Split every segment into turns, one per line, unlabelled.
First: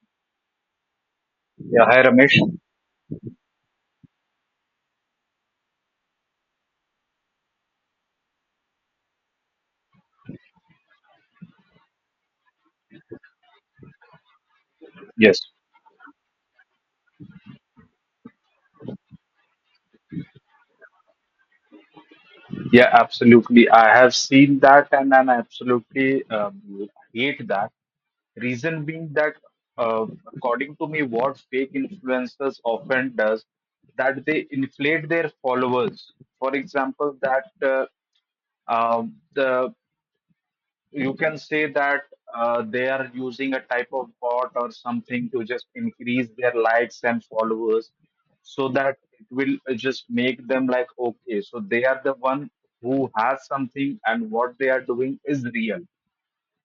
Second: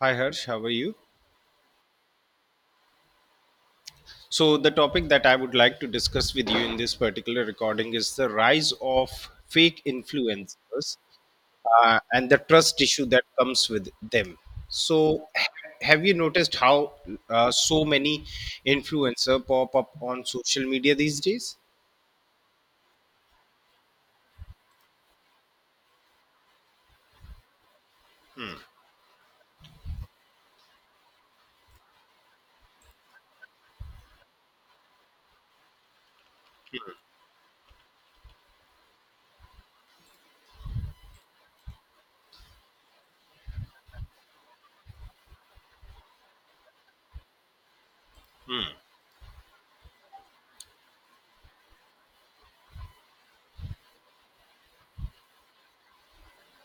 Hi Harsh, how are you?
Yeah, hi Ramesh.
So, the topic that I would like to discuss with you in this particular recording is the rise of fake influencers and the trust issue that comes with them. So,
Yes,
have you noticed how so many influencer pop up on social media these days?
yeah, absolutely. I have seen that and I absolutely hate that. Reason being that, uh, according to me, what fake influencers often does that they inflate their followers. For example, that the you can say that they are using a type of bot or something to just increase their likes and followers, so that it will just make them like, okay, so they are the one who has something and what they are doing is real.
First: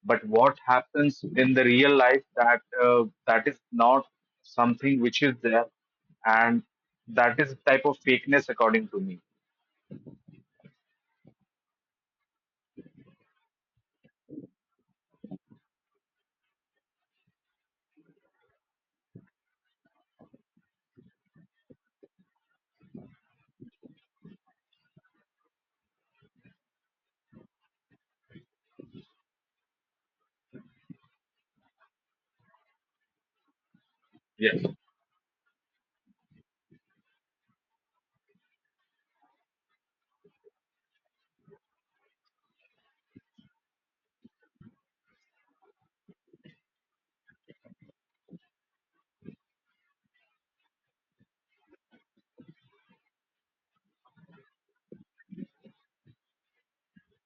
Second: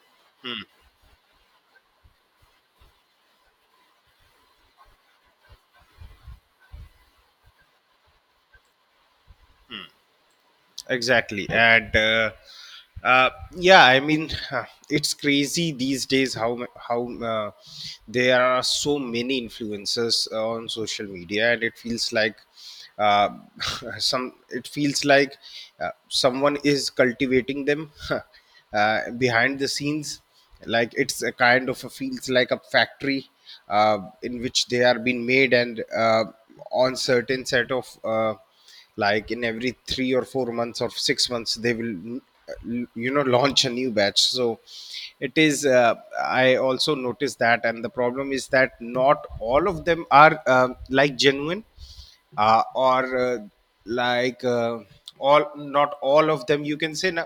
But what happens in the real life, that is not something which is there, and that is type of fakeness according to me.
Exactly. and uh, yeah, I mean, it's crazy these days how how there are so many influencers on social media, and it feels like, uh, some it feels like someone is cultivating them, behind the scenes. Like it's a kind of a feels like a factory, in
Yes.
which they are being made. And on certain set of, like in every 3 or 4 months or 6 months they will, uh, launch a new batch. So it is, I also noticed that. And the problem is that not all of them are, like, genuine, or like all not all of them you can say, na,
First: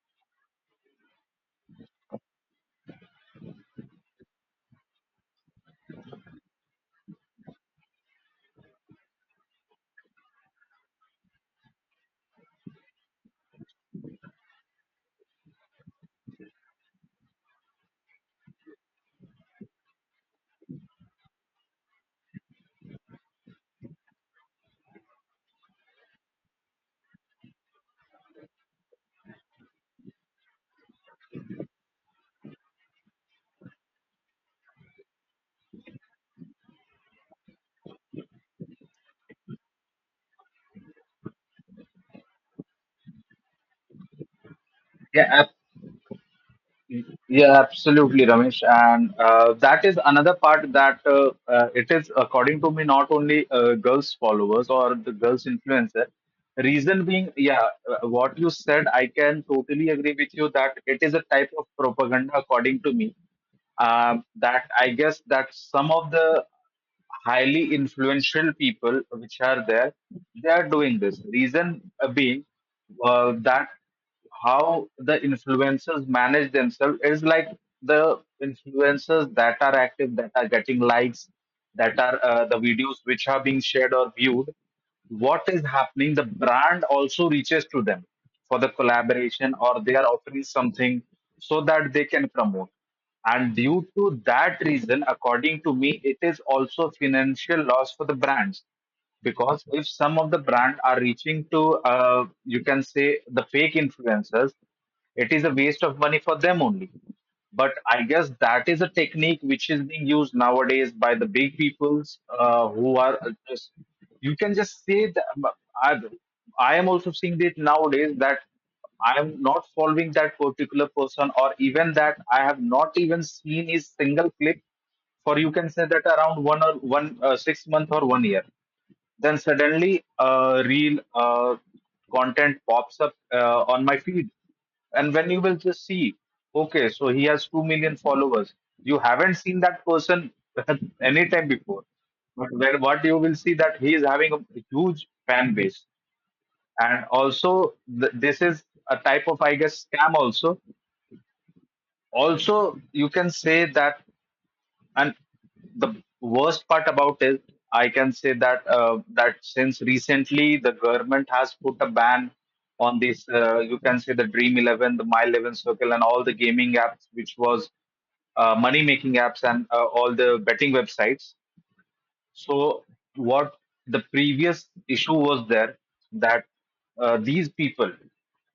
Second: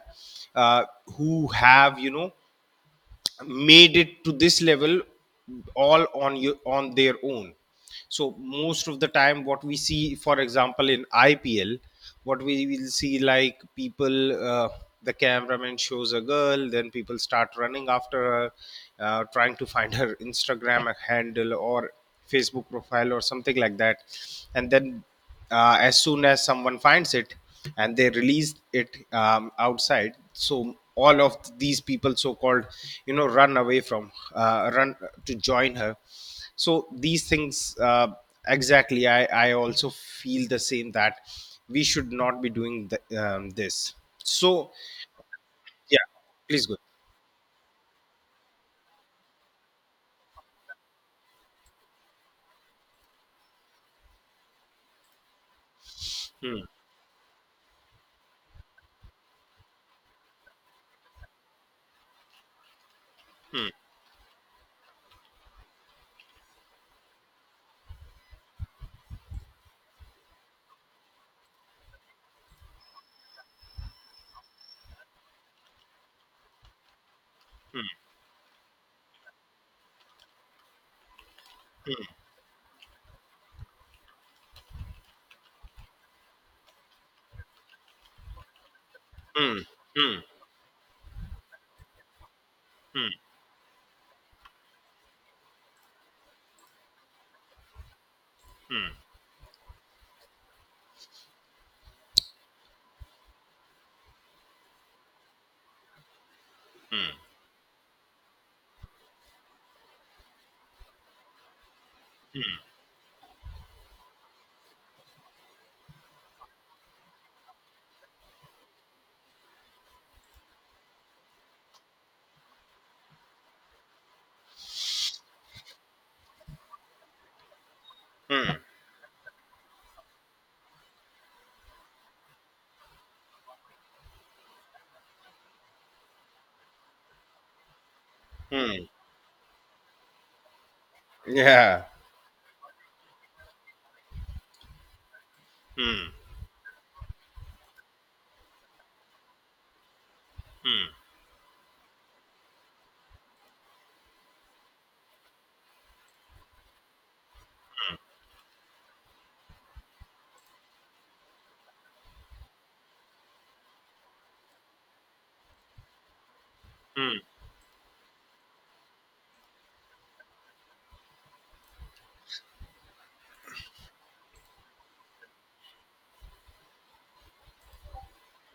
uh, who have, made it to this level all on their own. So most of the time, what we see, for example, in IPL, what we will see, like people, the cameraman shows a girl, then people start running after her, trying to find her Instagram handle or Facebook profile or something like that. And then, as soon as someone finds it and they release it outside, so all of these people, so called, run away from, run to join her. So these things, exactly. I also feel the same that we should not be doing this. So
Yeah.
yeah, please go.
Yeah, absolutely, Ramesh. And that is another part that it is, according to me, not only girls' followers or the girls' influencer.
Hmm,
Reason being, yeah, what you said, I can totally agree with you that it is a type of propaganda, according to me.
hmm,
That I guess that some of the highly influential people which are there, they are doing this. Reason being that how the influencers manage themselves is like
hmm,
the influencers that are active, that are getting likes, that are the videos which are being shared or viewed, what is happening, the brand also reaches to them for the collaboration
hmm,
or they are
hmm,
offering something so that they can promote.
hmm,
And due to that reason, according to me, it is also financial loss for the brands, because if some of the brand are reaching to, you can say, the fake influencers, it is a waste of money for them only. But I guess that is a technique which is being used nowadays by the big peoples, who are just. You can just say that I, I am also seeing it nowadays that I am not following that particular person, or even that I have not even seen his single clip for, you can say, that around one or one 6 month or one year. Then suddenly a real content pops up on my feed. And when you will just see, okay, so he has 2 million followers.
hmm, hmm.
You haven't seen that person anytime before.
Yeah.
But where what you will see that he is having a huge fan base,
Hmm,
and also this is a type of, I guess, scam. Also,
hmm,
also you can say that. And the worst part about it, I can say that that since recently the government has put a ban on this, you can say, the Dream 11, the My 11 Circle, and all the gaming apps,
hmm,
which was money making apps, and all the betting websites. So what the previous issue was there that these people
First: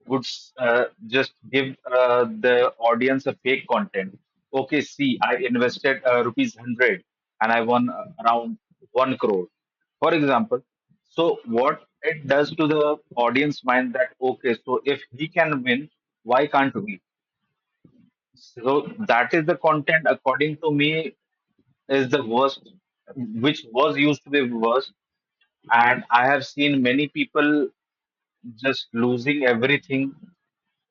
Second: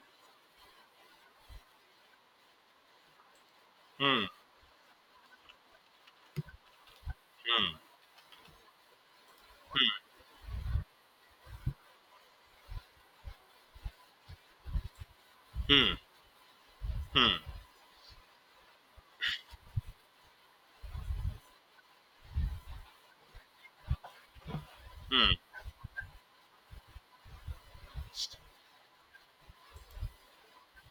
would just give the audience a fake content.
hmm,
Okay, see, I invested rupees 100 and I won around one crore, for example. So what it does to the audience mind, that okay, so if he can win,
hmm,
why can't we?
hmm,
So that is the content, according to me, is the worst, which was used to be worst.
hmm.
And I have seen many people just losing everything,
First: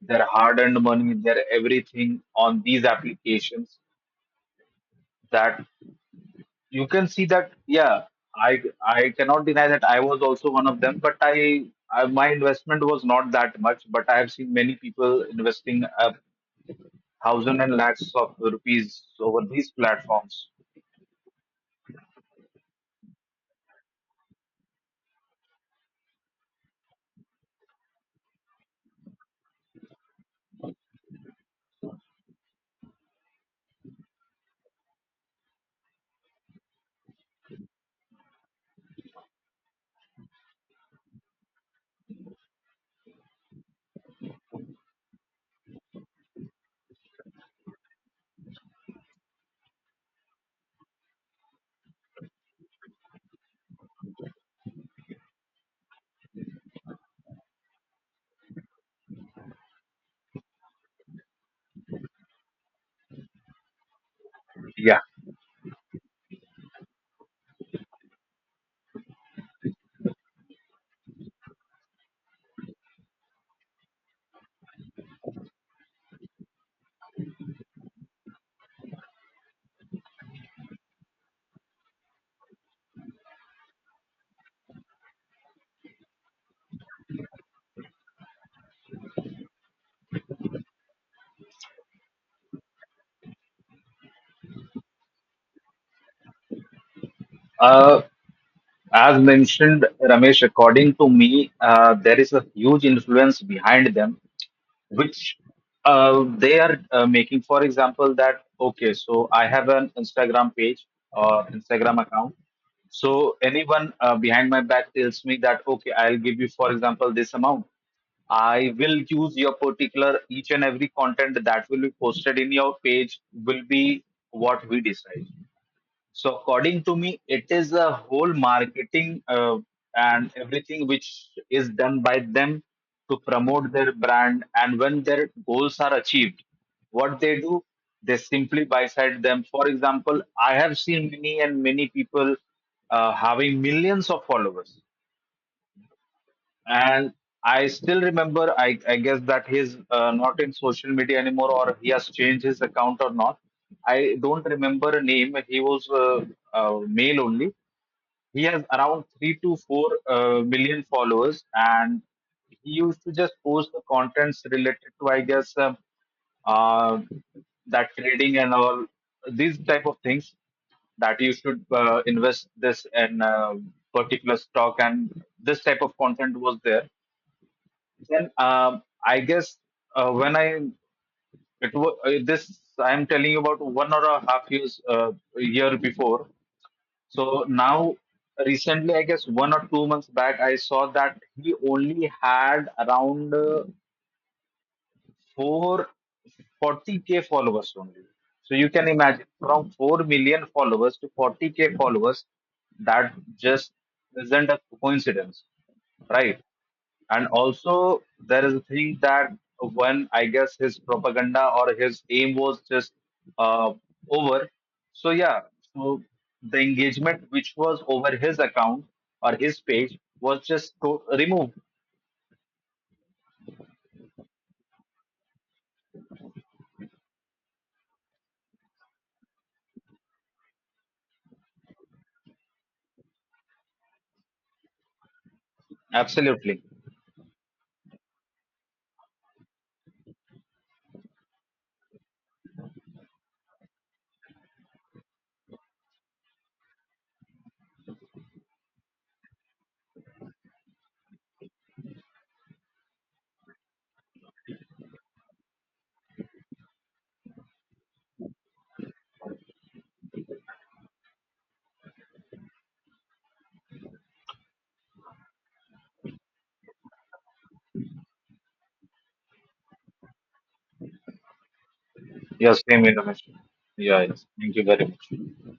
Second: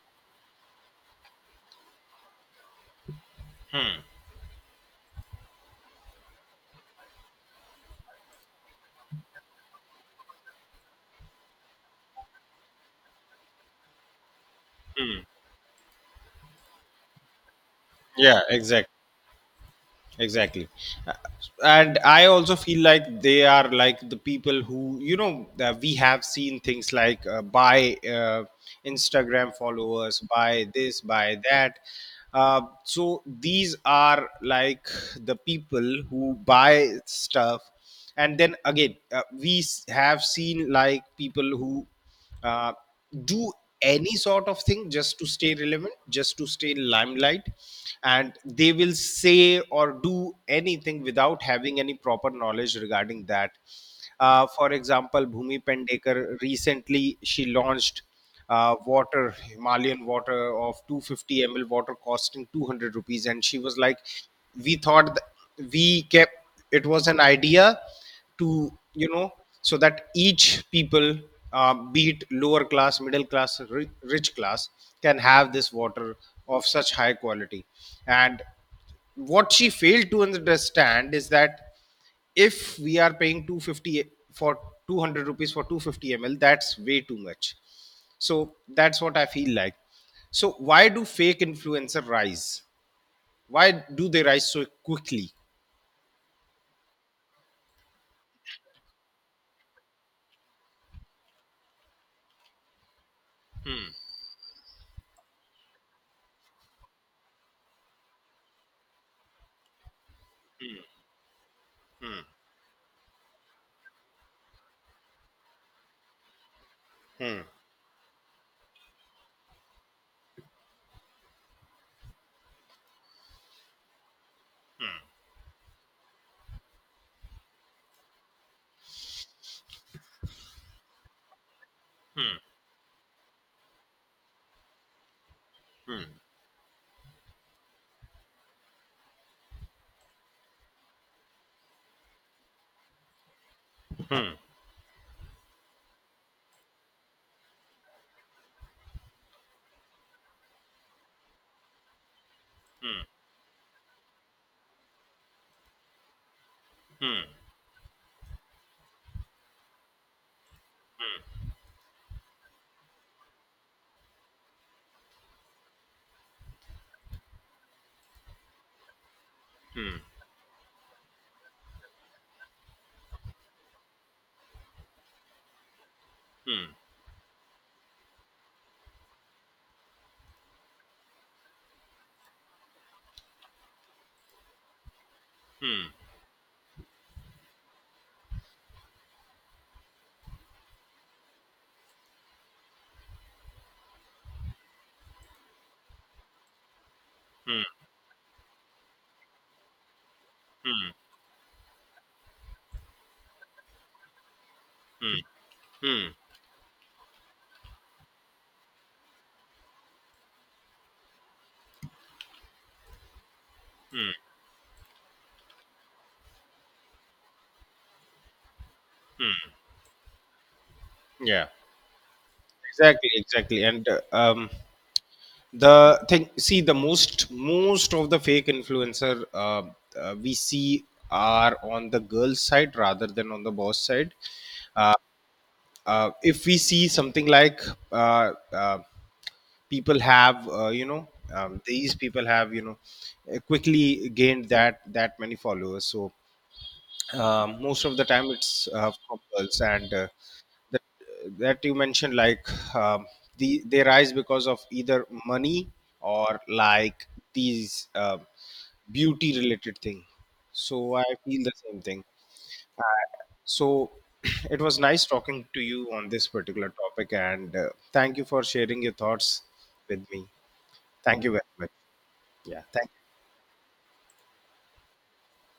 their hard-earned money, their everything on these applications. That you can see that, yeah, I cannot deny that I was also one of them, but I my investment was not that much. But I have seen many people investing a thousand and lakhs of
Yeah, exactly.
rupees over these platforms.
Exactly. Uh, and I also feel like they are like the people who, you know we have seen things like, buy, uh, Instagram followers, buy this, buy that, so these are like the people who buy stuff. And then again, we have seen like people who uh, do any sort of thing just to stay relevant, just to stay in limelight, and they will say or do anything without having any proper knowledge regarding that. For example, Bhumi Pendekar recently, she launched water, Himalayan water of 250 ml, water costing ₹200. And she was like, we
Yeah.
thought, we kept, it was an idea to, so that each people, be it lower class, middle class, rich class, can have this water of such high quality. And what she failed to understand is that if we are paying 250 for ₹200 for 250 ml, that's way too much. So that's what I feel like. So why do fake influencer rise? Why do they rise so quickly?
Uh, as mentioned, Ramesh, according to me, there is a huge influence behind them, which they are making. For example, that okay, so I have an Instagram page or Instagram account, so anyone behind my back tells me that okay, I'll give you, for example, this
Hmm.
amount, I will use your particular, each and every content that will be posted in your page will be what we decide. So, according to me, it is a whole marketing and everything, which is done by them to promote their brand. And when their goals are achieved, what they do, they simply buy side them. For example, I have seen many and many people having millions of followers, and I still remember. I guess that he's not in social media anymore, or he has changed his account or not. I don't remember a name. He was male only. He has around three to four million followers, and he used to just post the contents related to, I guess, uh, that trading and all these type of
Hmm,
things, that you should invest this in particular stock, and this type of content was
hmm,
there. Then I guess when I, this I'm telling you about one or a half years year
hmm.
before. So now recently, I guess 1 or 2 months back, I saw that he only had around 440K followers only. So you can imagine, from 4 million followers to 40K followers, that just isn't a coincidence,
Hmm.
right? And also, there is a thing that when I guess his propaganda or his aim was just uh, over. So, yeah, so the engagement which was over his account or his page was just
Yeah.
removed.
Exactly. Exactly. And The thing, see, the most of the fake influencer, we see are on the girl's side rather than on the boss side. If we
Absolutely.
see something like, uh, uh, people have, these people have, quickly gained that many followers. So, most of the time it's, from girls. And, that, that you mentioned, like, um, they rise because of either money or like these, beauty related thing. So I feel the same thing, uh, so it was nice talking to you on this particular topic. And, thank you for sharing your thoughts with me. Thank you very much.
Yeah,
Yeah,
same
thank
information. Yeah, yes. Thank you very much.